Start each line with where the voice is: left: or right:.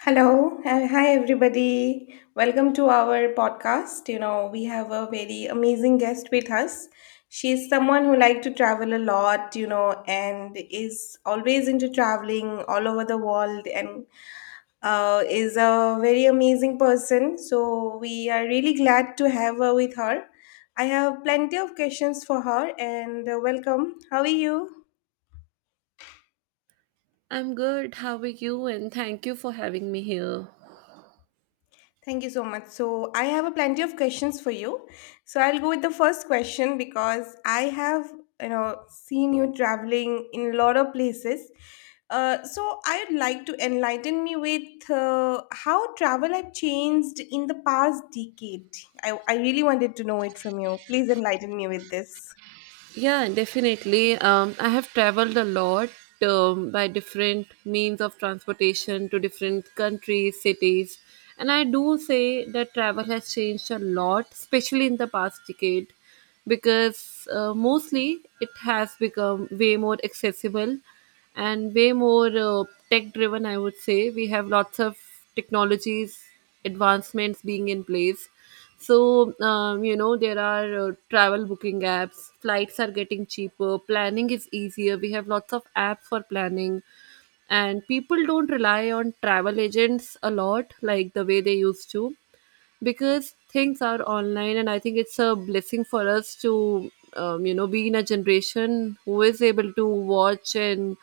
left: Hello, and hi everybody. Welcome to our podcast. You know, we have a very amazing guest with us. She's someone who likes to travel a lot, you know, and is always into traveling all over the world and is a very amazing person. So, we are really glad to have her with her. I have plenty of questions for her and welcome. How are you?
right: I'm good. How are you? And thank you for having me here.
left: Thank you so much. So I have a plenty of questions for you. So I'll go with the first question because I have, you know, seen you traveling in a lot of places. So I'd like to enlighten me with how travel have changed in the past decade. I really wanted to know it from you. Please enlighten me with this.
right: Yeah, definitely. I have traveled a lot by different means of transportation to different countries, cities. And I do say that travel has changed a lot, especially in the past decade, because mostly it has become way more accessible and way more tech driven, I would say. We have lots of technologies, advancements being in place, so there are travel booking apps, flights are getting cheaper, planning is easier, we have lots of apps for planning. And people don't rely on travel agents a lot like the way they used to, because things are online. And I think it's a blessing for us to be in a generation who is able to watch and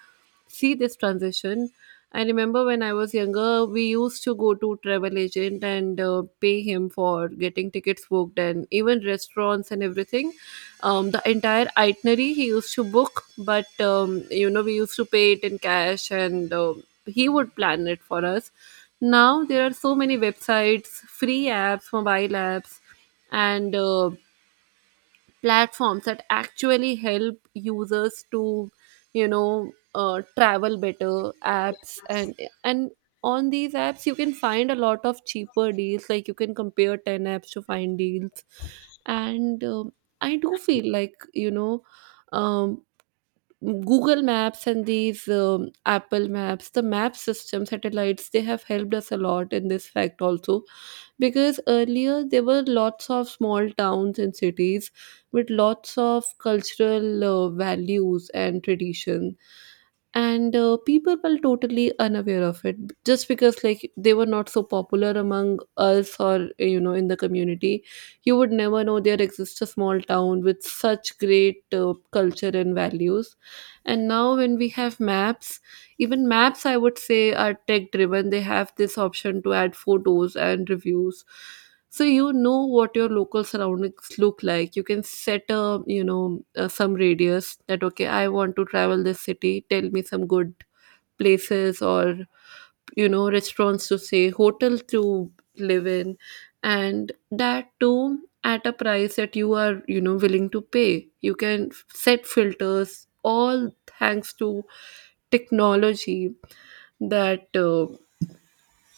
right: see this transition. I remember when I was younger, we used to go to travel agent and pay him for getting tickets booked and even restaurants and everything. Um, the entire itinerary he used to book, but we used to pay it in cash, and he would plan it for us. Now there are so many websites, free apps, mobile apps, and platforms that actually help users to, travel better. Apps and on these apps you can find a lot of cheaper deals. Like you can compare ten apps to find deals, and I do feel like Um, Google Maps and these Apple Maps, the map system satellites, they have helped us a lot in this fact also. Because earlier there were lots of small towns and cities with lots of cultural values and tradition. And people were totally unaware of it just because, like, they were not so popular among us or, in the community. You would never know there exists a small town with such great culture and values. And now, when we have maps, even maps, I would say, are tech driven. They have this option to add photos and reviews. So you know what your local surroundings look like. You can set a, some radius that, okay, I want to travel this city. Tell me some good places or restaurants to stay, hotel to live in, and that too at a price that you are, willing to pay. You can set filters, all thanks to technology, that uh,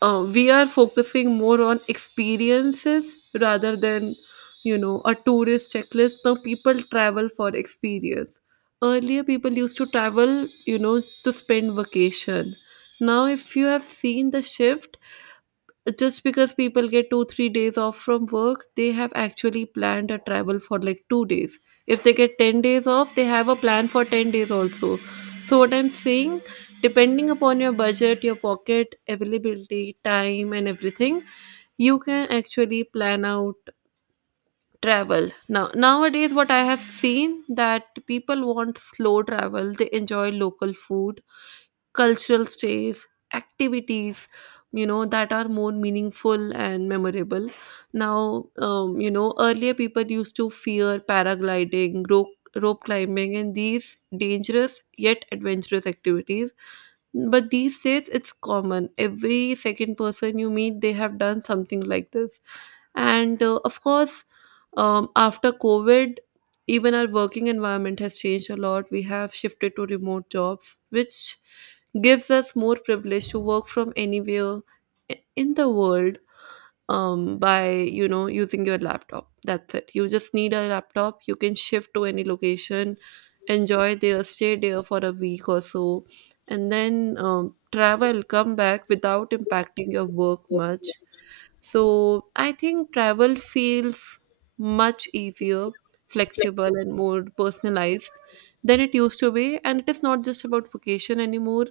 right: uh, we are focusing more on experiences rather than a tourist checklist. Now people travel for experience. Earlier people used to travel, to spend vacation. Now, if you have seen the shift, just because people get 2 3 days off from work, they have actually planned a travel for like 2 days. If they get 10 days off, they have a plan for 10 days also. So what I'm saying, depending upon your budget, your pocket availability, time, and everything, you can actually plan out travel. Now nowadays, what I have seen, that people want slow travel. They enjoy local food, cultural stays, activities, that are more meaningful and memorable. Now, earlier people used to fear paragliding, rope climbing, and these dangerous yet adventurous activities. But these days it's common, every second person you meet, they have done something like this. And of course, after COVID, even our working environment has changed a lot. We have shifted to remote jobs, which gives us more privilege to work from anywhere in the world, by using your laptop. That's it. You just need a laptop. You can shift to any location, enjoy there, stay there for a week or so, and then travel, come back without impacting your work much. So I think travel feels much easier, flexible, and more personalized than it used to be. And it is not just about vacation anymore,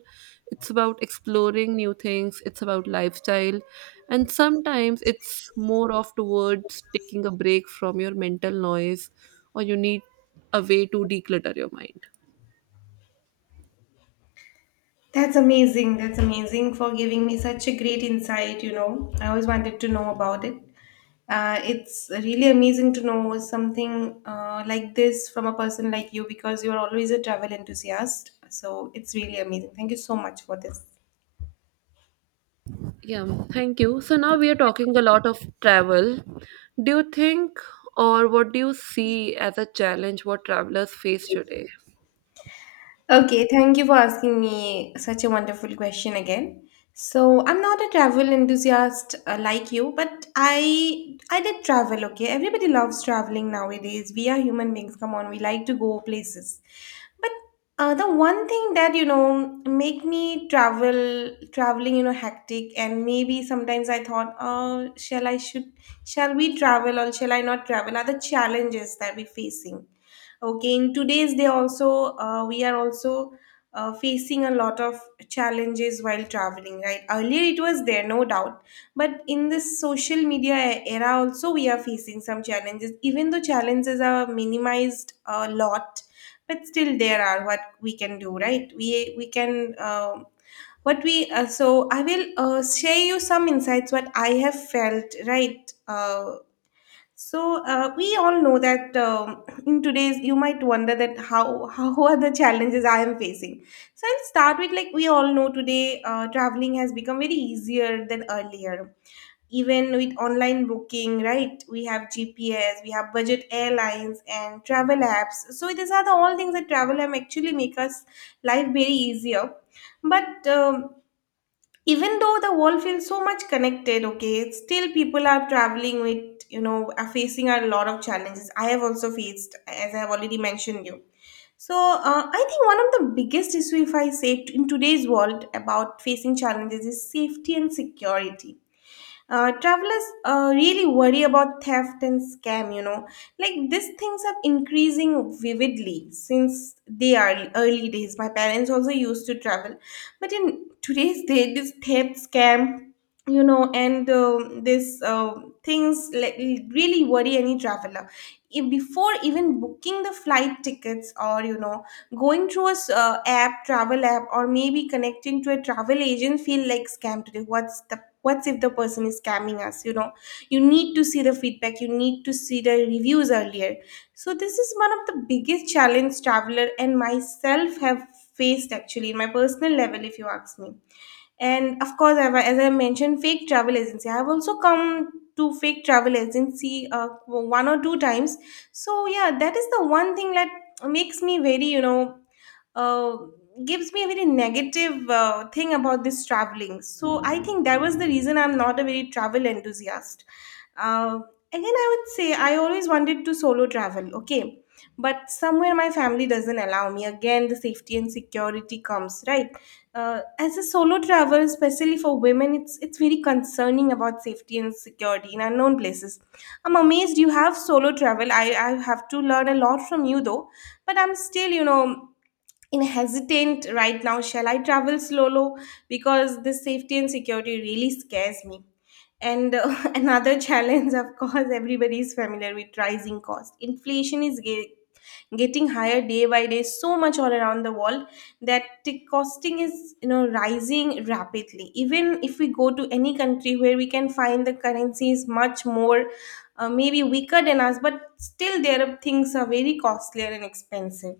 right: it's about exploring new things, it's about lifestyle, and sometimes it's more of towards taking a break from your mental noise or you need a way to declutter your mind.
left: That's amazing. That's amazing for giving me such a great insight. You know, I always wanted to know about it. It's really amazing to know something like this from a person like you because you're always a travel enthusiast. So it's really amazing. Thank you so much for this.
right: Yeah, thank you. So now we are talking a lot of travel. Do you think, or what do you see as a challenge what travelers face today?
left: Okay, thank you for asking me such a wonderful question again. So, I'm not a travel enthusiast like you, but I did travel, okay? Everybody loves traveling nowadays. We are human beings, come on, we like to go places. But the one thing that, you know, make me travel traveling, you know, hectic and maybe sometimes I thought, "Oh, shall I should shall we travel or shall I not travel?" are the challenges that we're facing. Okay, in today's day also, we are also facing a lot of challenges while traveling, right? Earlier it was there, no doubt. But in this social media era also, we are facing some challenges. Even though challenges are minimized a lot, but still there are what we can do, right? We can what we so I will share you some insights what I have felt, right? So we all know that in today's, you might wonder that how how are the challenges I am facing. So I'll start with like we all know today, traveling has become very easier than earlier. Even with online booking, right? We have GPS, we have budget airlines and travel apps. So these are the all things that travel app actually make us life very easier. But even though the world feels so much connected, okay, still people are traveling with, you know, are facing a lot of challenges. I have also faced as I have already mentioned you. So I think one of the biggest issue if I say in today's world about facing challenges is safety and security. Travelers really worry about theft and scam, you know. Like these things are increasing vividly since they are early days. My parents also used to travel, but in today's day, this theft scam, you know, and this things like really worry any traveler. Before even booking the flight tickets or, you know, going through a app travel app or maybe connecting to a travel agent feel like scam today. What's if the person is scamming us? You know, you need to see the feedback, you need to see the reviews earlier. So this is one of the biggest challenge traveler and myself have faced. Actually, in my personal level, if you ask me, and of course I've, as I mentioned, fake travel agency, I've also come to fake travel agency one or two times. So yeah, that is the one thing that makes me very, you know, uh, gives me a very negative thing about this traveling. So I think that was the reason I'm not a very travel enthusiast. Uh, Again, I would say I always wanted to solo travel, okay? But somewhere my family doesn't allow me. Again, the safety and security comes, right? As a solo traveler, especially for women, it's very concerning about safety and security in unknown places. I'm amazed you have solo travel. I have to learn a lot from you though, but I'm still, you know, in hesitant right now. Shall I travel solo? Because this safety and security really scares me. And another challenge, of course, everybody is familiar with rising cost. Inflation is getting higher day by day, so much all around the world, that the costing is, you know, rising rapidly. Even if we go to any country where we can find the currency is much more maybe weaker than us, but still there are things are very costlier and expensive.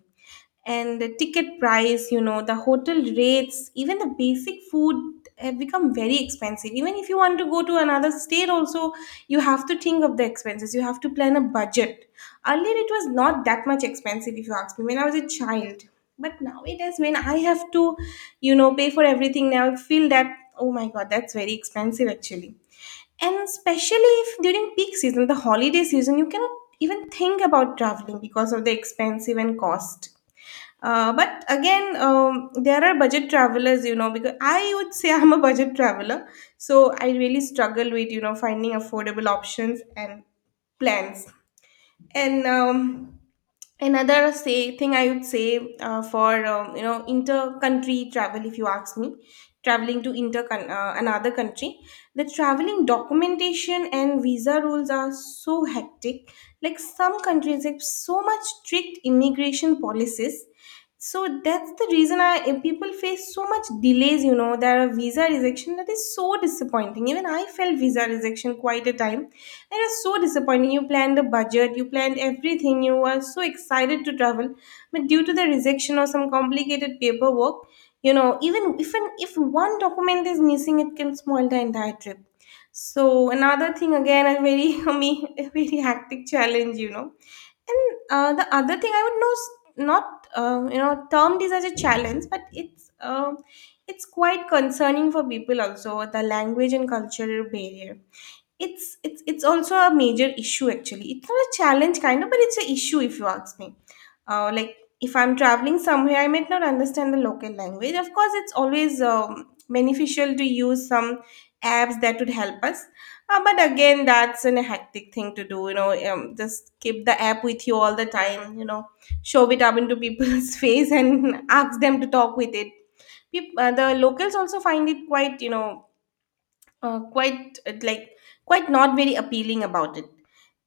left: And the ticket price, you know, the hotel rates, even the basic food have become very expensive. Even if you want to go to another state, also, you have to think of the expenses. You have to plan a budget. Earlier, it was not that much expensive, if you ask me, when I was a child. But now it is when I have to, you know, pay for everything, now I feel that, oh my God, that's very expensive actually. And especially if during peak season, the holiday season, you cannot even think about traveling because of the expensive and cost. But again, there are budget travelers, you know, because I would say I'm a budget traveler. So I really struggle with, you know, finding affordable options and plans and another say thing I would say for you know, inter country travel, if you ask me, traveling to inter another country, the traveling documentation and visa rules are so hectic. Like some countries have so much strict immigration policies. So that's the reason, I if people face so much delays, you know, there are visa rejection. That is so disappointing. Even I felt visa rejection quite a time. That is so disappointing. You planned the budget, you planned everything, you were so excited to travel, but due to the rejection or some complicated paperwork, you know, even if an, if one document is missing, it can spoil the entire trip. So another thing again, a very me a very hectic challenge, you know. And the other thing I would know not you know, termed is as a challenge, but it's quite concerning for people also, the language and cultural barrier. It's also a major issue actually. It's not a challenge kind of, but it's an issue if you ask me. Like if I'm traveling somewhere, I might not understand the local language. Of course, it's always beneficial to use some apps that would help us. But again, that's an hectic thing to do. You know, just keep the app with you all the time. You know, shove it up into people's face and ask them to talk with it. The locals also find it quite, you know, quite like quite not very appealing about it.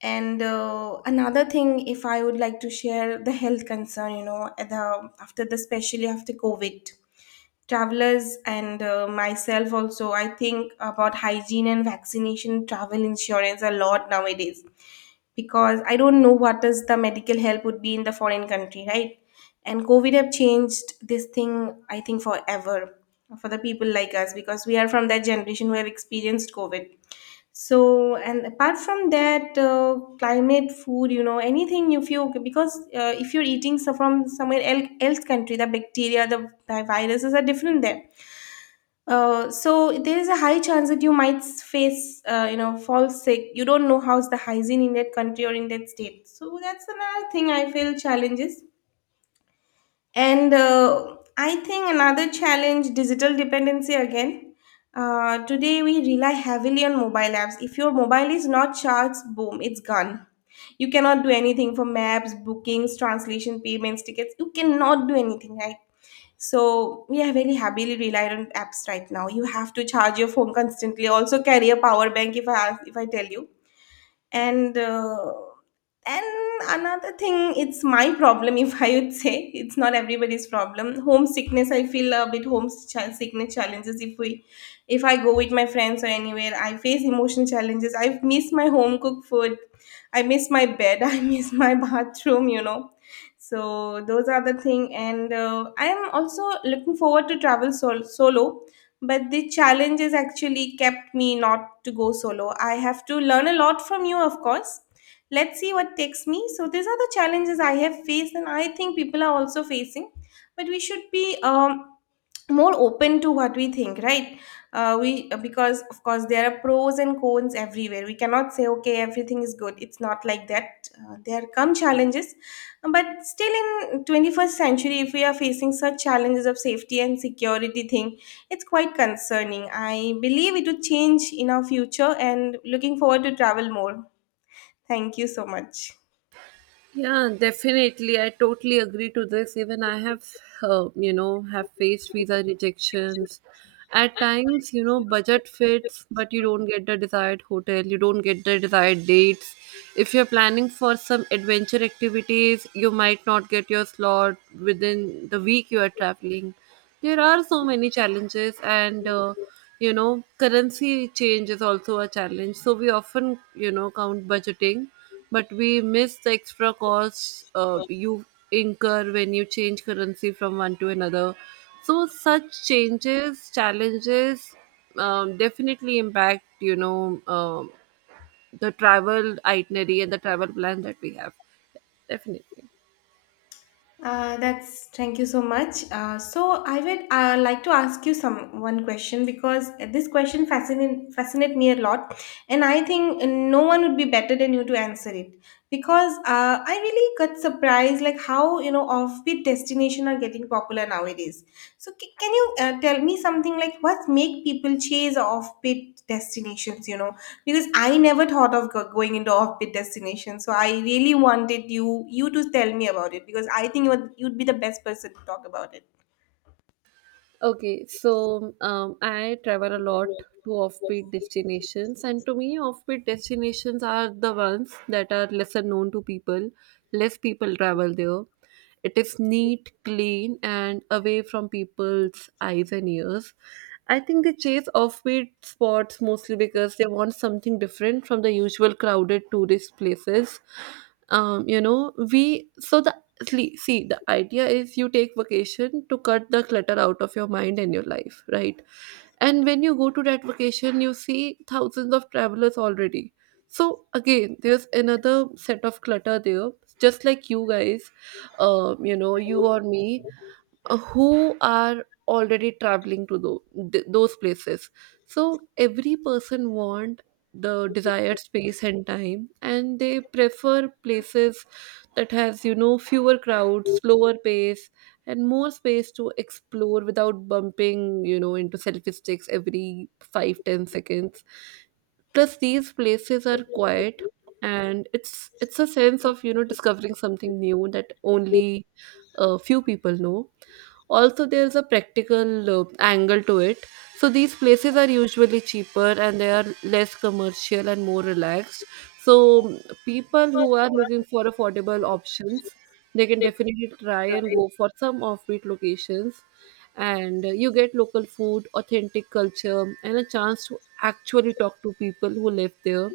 left: And another thing, if I would like to share, the health concern, you know, at the, after the, especially after COVID, travelers and myself also, I think about hygiene and vaccination, travel insurance a lot nowadays, because I don't know what is the medical help would be in the foreign country, right? And COVID have changed this thing, I think, forever for the people like us, because we are from that generation who have experienced COVID. So, and apart from that, climate, food, you know, anything, if you, because if you're eating so from somewhere else, else country, the bacteria, the viruses are different there. So there is a high chance that you might face, you know, fall sick. You don't know how's the hygiene in that country or in that state. So that's another thing I feel challenges. And I think another challenge, digital dependency again. Today we rely heavily on mobile apps. If your mobile is not charged, boom, it's gone. You cannot do anything for maps, bookings, translation, payments, tickets. You cannot do anything, right? So we are very heavily relied on apps right now. You have to charge your phone constantly. Also carry a power bank if I ask, if I tell you. And and another thing, it's my problem if I would say, it's not everybody's problem, homesickness. I feel a bit homesickness challenges. If I go with my friends or anywhere, I face emotional challenges. I miss my home cooked food, I miss my bed, I miss my bathroom, you know. So those are the thing. And I am also looking forward to travel solo, but the challenges actually kept me not to go solo. I have to learn a lot from you, of course. Let's see what takes me. So these are the challenges I have faced, and I think people are also facing. But we should be more open to what we think, right? We, because of course there are pros and cons everywhere, we cannot say okay everything is good, it's not like that. There come challenges, but still, in 21st century, if we are facing such challenges of safety and security thing, it's quite concerning. I believe it would change in our future, and looking forward to travel more. Thank you so much.
right: Yeah, definitely. I totally agree to this. Even I have, have faced visa rejections. At times, budget fits, but you don't get the desired hotel, you don't get the desired dates. If you're planning for some adventure activities, you might not get your slot within the week you are traveling. There are so many challenges, and currency change is also a challenge. So we often, count budgeting, but we miss the extra costs you incur when you change currency from one to another. So such changes, challenges, definitely impact the travel itinerary and the travel plan that we have. Definitely.
left: That's Thank you so much. So I would like to ask you some one question, because this question fascinate me a lot, and I think no one would be better than you to answer it, because I really got surprised, like, how, you know, offbeat destination are getting popular nowadays. So can you tell me something, like, what make people chase offbeat destinations? You know, because I never thought of going into off-beat destinations. So I really wanted you to tell me about it, because I think you'd be the best person to talk about it.
right: Okay, so I travel a lot to offbeat destinations, and to me, offbeat destinations are the ones that are lesser known to people. Less people travel there. It is neat, clean, and away from people's eyes and ears. I think they chase offbeat spots mostly because they want something different from the usual crowded tourist places. You know, we so the Cle- See, the idea is you take vacation to cut the clutter out of your mind and your life, right? And when you go to that vacation, you see thousands of travelers already. So again there's another set of clutter there, just like you guys, you or me, who are already traveling to those places. So every person want the desired space and time, and they prefer places that has, fewer crowds, slower pace, and more space to explore without bumping, into selfie sticks every 5 10 seconds. Plus, these places are quiet, and it's a sense of, discovering something new that only a few people know. Also, there's a practical angle to it. So, these places are usually cheaper and they are less commercial and more relaxed. So, mm, people who are looking for affordable options, they can definitely try and go for some offbeat locations. And you get local food, authentic culture, and a chance to actually talk to people who live there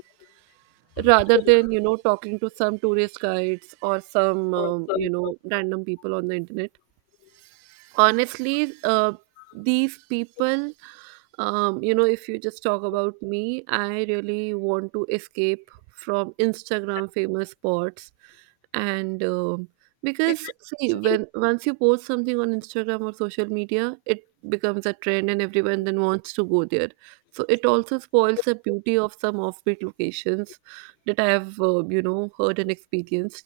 right: rather than, talking to some tourist guides or some random people on the internet. Honestly, these people, if you just talk about me, I really want to escape from Instagram famous spots. And because see, when once you post something on Instagram or social media, it becomes a trend and everyone then wants to go there. So it also spoils the beauty of some offbeat locations that I have, heard and experienced.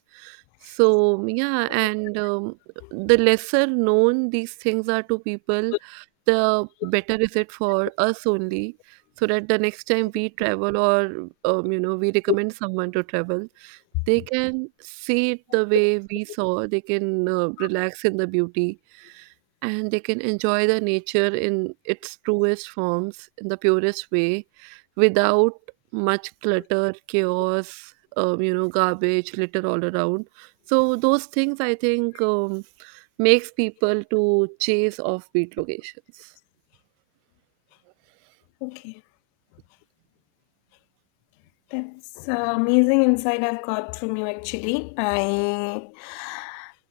right: So yeah, and the lesser known these things are to people, the better is it for us only. So that the next time we travel or, we recommend someone to travel, they can see it the way we saw. They can relax in the beauty, and they can enjoy the nature in its truest forms, in the purest way, without much clutter, chaos, garbage, litter all around. So those things I think makes people to chase offbeat locations.
left: Okay, that's amazing insight I've got from you, actually.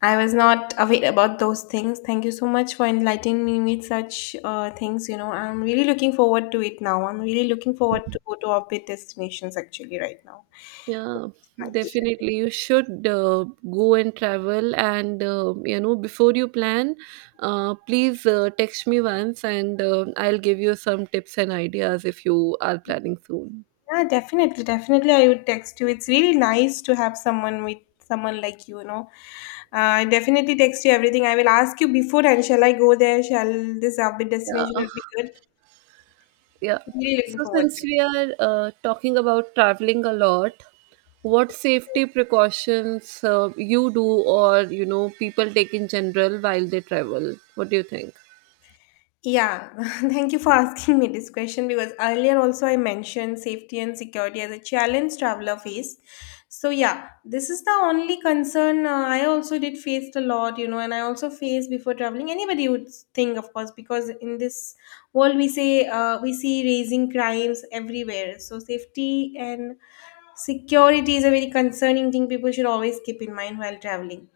left: I was not aware about those things. Thank you so much for enlightening me with such things. You know, I'm really looking forward to it now. I'm really looking forward to go to orbit destinations actually right now.
right: Yeah, definitely. You should go and travel, and, before you plan, please text me once, and I'll give you some tips and ideas if you are planning soon.
left: Yeah, definitely, definitely. I would text you. It's really nice to have someone with someone like you know. I definitely text you everything. I will ask you beforehand. Shall I go there? Shall this be
right: Yeah,
left: destination will be good?
right: yeah.
left: I'm really looking
right: So
left: forward
right: since
left: to it.
right: we are talking about traveling a lot, what safety precautions you do or, people take in general while they travel? What do you think?
left: Yeah, thank you for asking me this question, because earlier also I mentioned safety and security as a challenge traveler face. So yeah, this is the only concern. I also did faced a lot, you know, and I also faced before traveling. Anybody would think, of course, because in this world we say, we see raising crimes everywhere. So safety and security is a very concerning thing people should always keep in mind while traveling.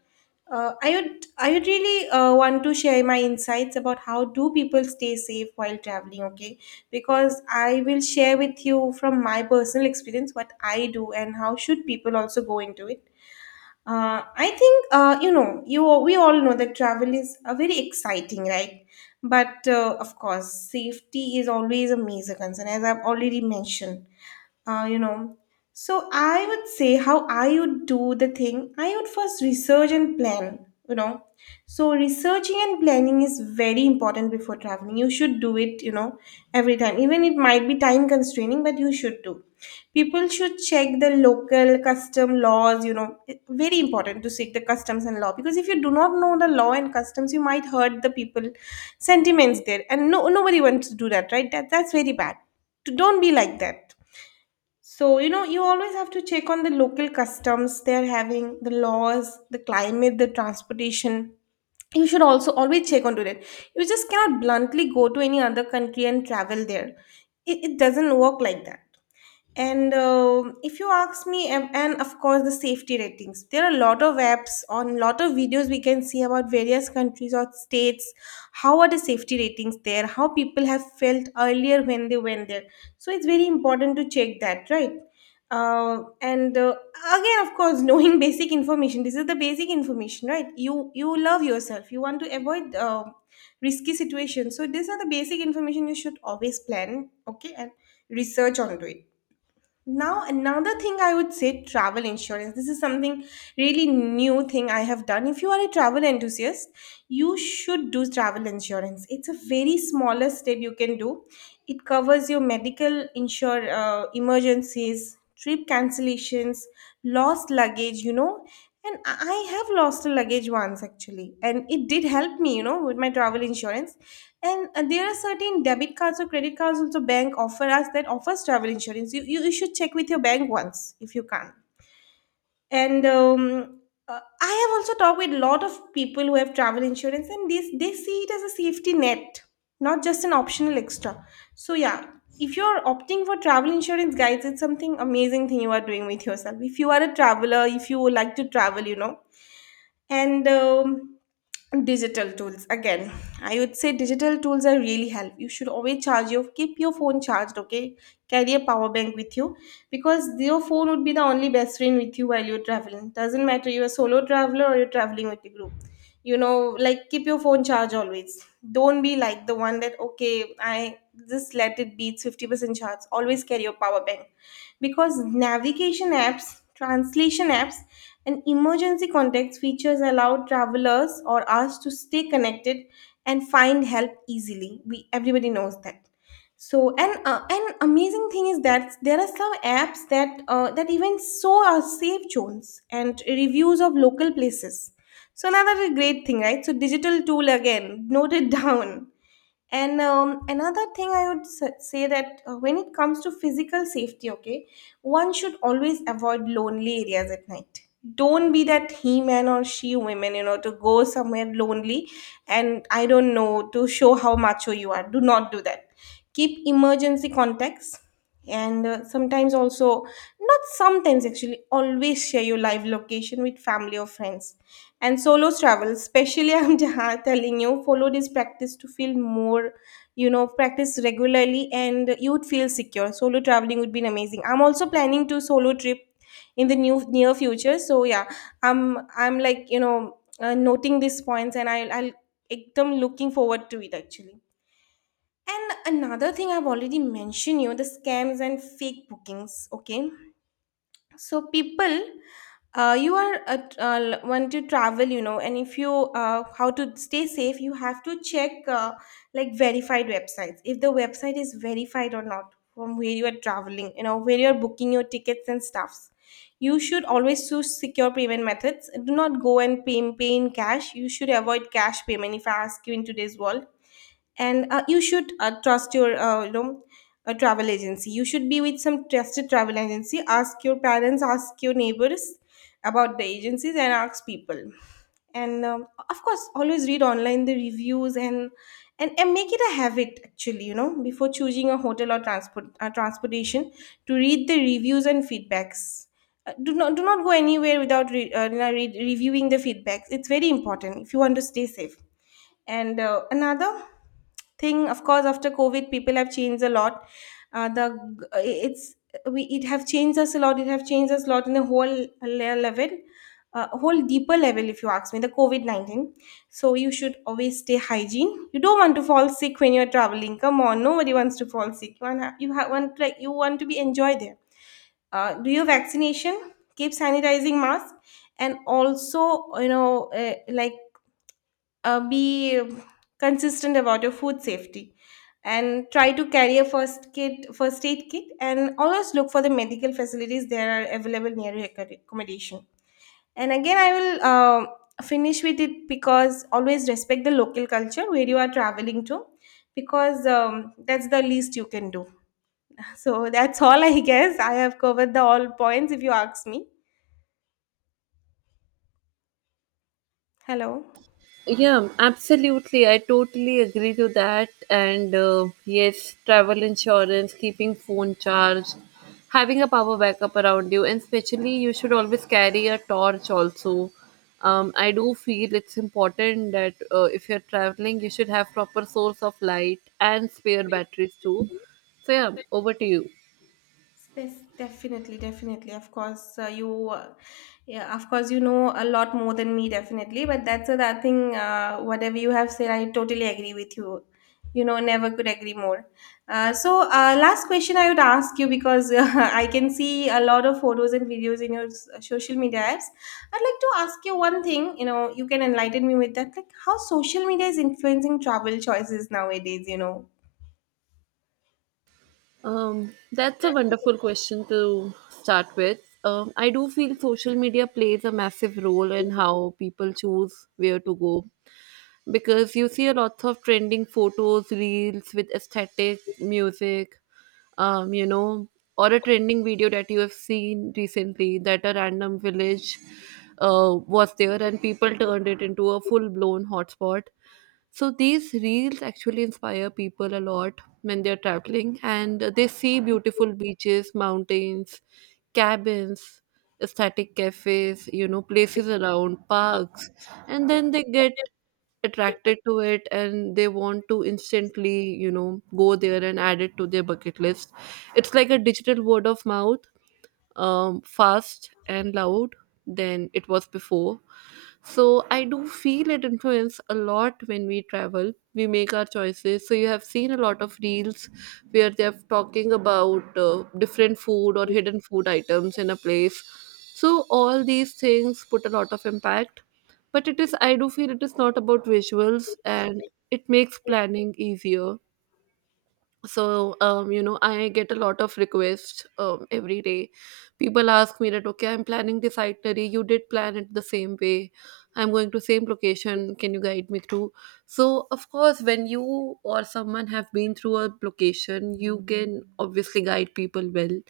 left: I would really want to share my insights about how do people stay safe while traveling, okay? Because I will share with you from my personal experience what I do and how should people also go into it. I think, you know, we all know that travel is a very exciting, right? But of course, safety is always a major concern, as I've already mentioned, you know. So I would say how I would do the thing. I would first research and plan, you know. So researching and planning is very important before traveling. You should do it, you know, every time. Even it might be time constraining, but you should do. People should check the local custom laws, you know. Very important to check the customs and law, because if you do not know the law and customs, you might hurt the people sentiments there. And no nobody wants to do that, right? That's very bad. Don't be like that. So, you know, you always have to check on the local customs they're having, the laws, the climate, the transportation. You should also always check onto that. You just cannot bluntly go to any other country and travel there. It doesn't work like that. And if you ask me, and of course the safety ratings, there are a lot of apps on lot of videos we can see about various countries or states. How are the safety ratings there? How people have felt earlier when they went there. So it's very important to check that, right? And Again, of course, knowing basic information. This is the basic information, right? You love yourself. You want to avoid risky situations. So these are the basic information you should always plan. Okay, and research onto it. Now, another thing I would say, travel insurance. This is something really new thing I have done. If you are a travel enthusiast, you should do travel insurance. It's a very smallest step you can do. It covers your medical insure emergencies, trip cancellations, lost luggage, you know. And I have lost a luggage once actually, and it did help me, you know, with my travel insurance. And there are certain debit cards or credit cards also bank offer us that offers travel insurance. You should check with your bank once if you can. And I have also talked with a lot of people who have travel insurance, and this they see it as a safety net, not just an optional extra. So yeah, if you're opting for travel insurance, guys, it's something amazing thing you are doing with yourself. If you are a traveler, if you like to travel, you know, and digital tools again. I would say digital tools are really help. You should always charge your, keep your phone charged, okay? Carry a power bank with you, because your phone would be the only best friend with you while you're traveling. Doesn't matter you're a solo traveler or you're traveling with a group, you know, like, keep your phone charged always. Don't be like the one that, okay, I just let it be, it's 50% charge. Always carry your power bank, because navigation apps, translation apps, and emergency context features allow travelers or us to stay connected and find help easily. We Everybody knows that. So and an amazing thing is that there are some apps that even show our safe zones and reviews of local places. So another great thing, right? So digital tool again, note it down. And Another thing I would say that, when it comes to physical safety, okay, one should always avoid lonely areas at night. Don't be that he man or she woman, you know, to go somewhere lonely and I don't know to show how macho you are. Do not do that. Keep emergency contacts, and sometimes also, not sometimes actually, always share your live location with family or friends. And solo travel especially, I'm just telling you, follow this practice to feel more, you know, practice regularly and you would feel secure. Solo traveling would be amazing. I'm also planning to solo trip in the new near future. So yeah, I'm like, you know, noting these points, and I'll एकदम looking forward to it actually. And another thing I've already mentioned you, the scams and fake bookings, okay? So people, you are at, want to travel, you know, and if you, how to stay safe, you have to check, like, verified websites. If the website is verified or not from where you are traveling, you know, where you are booking your tickets and stuffs. You should always choose secure payment methods. Do not go and pay, in cash. You should avoid cash payment, if I ask you, in today's world. And you should trust your, you know, a travel agency. You should be with some trusted travel agency. Ask your parents, ask your neighbors about the agencies, and ask people. And Of course, always read online the reviews, and make it a habit, actually, you know, before choosing a hotel or transportation, to read the reviews and feedbacks. Do not, do not go anywhere without you know, reviewing the feedbacks. It's very important if you want to stay safe. And another thing, of course, after COVID, people have changed a lot. The it's We it have changed us a lot. It have changed us a lot in a whole level, whole deeper level, if you ask me, the COVID 19. So you should always stay hygiene. You don't want to fall sick when you're traveling. Come on, nobody wants to fall sick. You want like you want to be enjoy there. Do your vaccination, keep sanitizing mask, and also, you know, be consistent about your food safety, and try to carry a first aid kit, and always look for the medical facilities that are available near your accommodation. And again, I will finish with it, because always respect the local culture where you are traveling to, because that's the least you can do. So that's all, I guess, I have covered the all points, if you ask me. Hello.
right: Yeah, absolutely. I totally agree to that. And yes, travel insurance, keeping phone charged, having a power backup around you, and especially you should always carry a torch also. I do feel it's important that if you're traveling, you should have proper source of light and spare batteries too. So yeah, over to you.
left: Space, definitely, definitely. Of course, yeah, of course, you know a lot more than me, definitely. But that's the that thing. Whatever you have said, I totally agree with you. You know, never could agree more. Last question I would ask you, because I can see a lot of photos and videos in your social media apps. I'd like to ask you one thing. You know, you can enlighten me with that. Like, how social media is influencing travel choices nowadays? You know.
right: That's a wonderful question to start with. I do feel social media plays a massive role in how people choose where to go, because you see a lot of trending photos, reels with aesthetic, music, um, you know, or a trending video that you have seen recently, that a random village was there and people turned it into a full blown hotspot. So these reels actually inspire people a lot when they're traveling, and they see beautiful beaches, mountains, cabins, aesthetic cafes, places around parks, and then they get attracted to it and they want to instantly, go there and add it to their bucket list. It's like a digital word of mouth fast and loud than it was before. So I do feel it influence a lot when we travel. We make our choices. So you have seen a lot of reels where they're talking about different food or hidden food items in a place. So all these things put a lot of impact. But it is I do feel it is not about visuals, and it makes planning easier. So you know, I get a lot of requests, every day people ask me that, okay, I'm planning this itinerary, you did plan it the same way, I'm going to same location, can you guide me through? So of course, when you or someone have been through a location, you can obviously guide people well.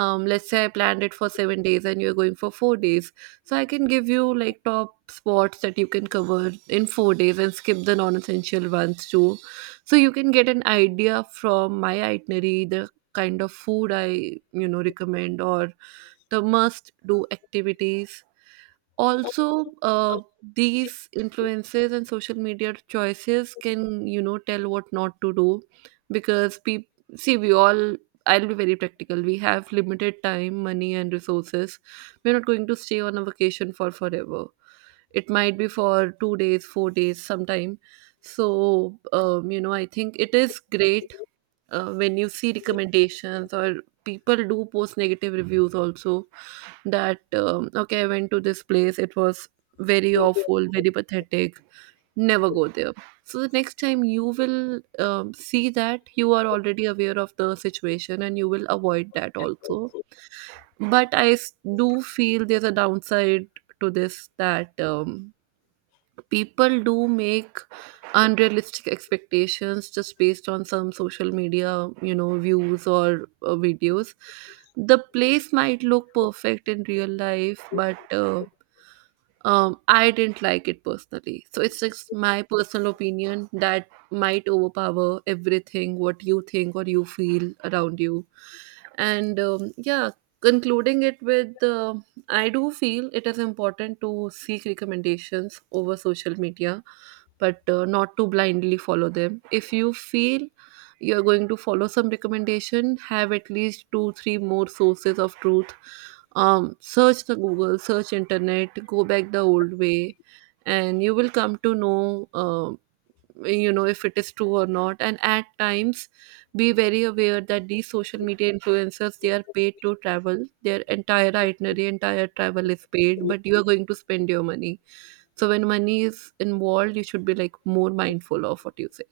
right: Um, let's say I planned it for 7 days and you're going for 4 days, so I can give you like top spots that you can cover in 4 days and skip the non-essential ones too. So you can get an idea from my itinerary, the kind of food I, you know, recommend, or the must do activities. Also, these influences and social media choices can, you know, tell what not to do, because people see, we all, I'll be very practical, we have limited time, money and resources. We're not going to stay on a vacation for forever. It might be for 2 days, 4 days sometime. So you know, I think it is great when you see recommendations, or people do post negative reviews also that, okay, I went to this place, it was very awful, very pathetic, never go there. So the next time you will see that you are already aware of the situation and you will avoid that also. But do feel there's a downside to this, that people do make unrealistic expectations just based on some social media, you know, views, or videos. The place might look perfect in real life, but I didn't like it personally, so it's just my personal opinion that might overpower everything what you think or you feel around you. And yeah, concluding it with, I do feel it is important to seek recommendations over social media, but not to blindly follow them. If you feel you're going to follow some recommendation, have at least two, three more sources of truth. Search the Google, search internet, go back the old way, and you will come to know, you know, if it is true or not. And at times, be very aware that these social media influencers, they are paid to travel. Their entire itinerary, entire travel is paid, but you are going to spend your money, so when money is involved, you should be like more mindful of what you say.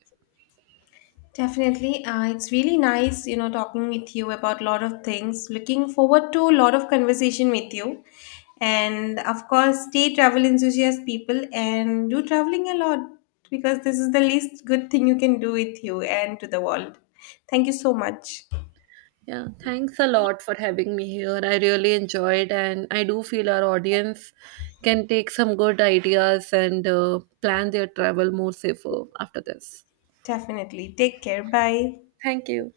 left: Definitely. It's really nice, you know, talking with you about a lot of things. Looking forward to a lot of conversation with you. And of course, stay travel enthusiast people and do traveling a lot, because this is the least good thing you can do with you and to the world. Thank you so much.
right: Yeah, thanks a lot for having me here. I really enjoyed, and I do feel our audience can take some good ideas and plan their travel more safer after this.
left: Definitely. Take care. Bye.
right: Thank you.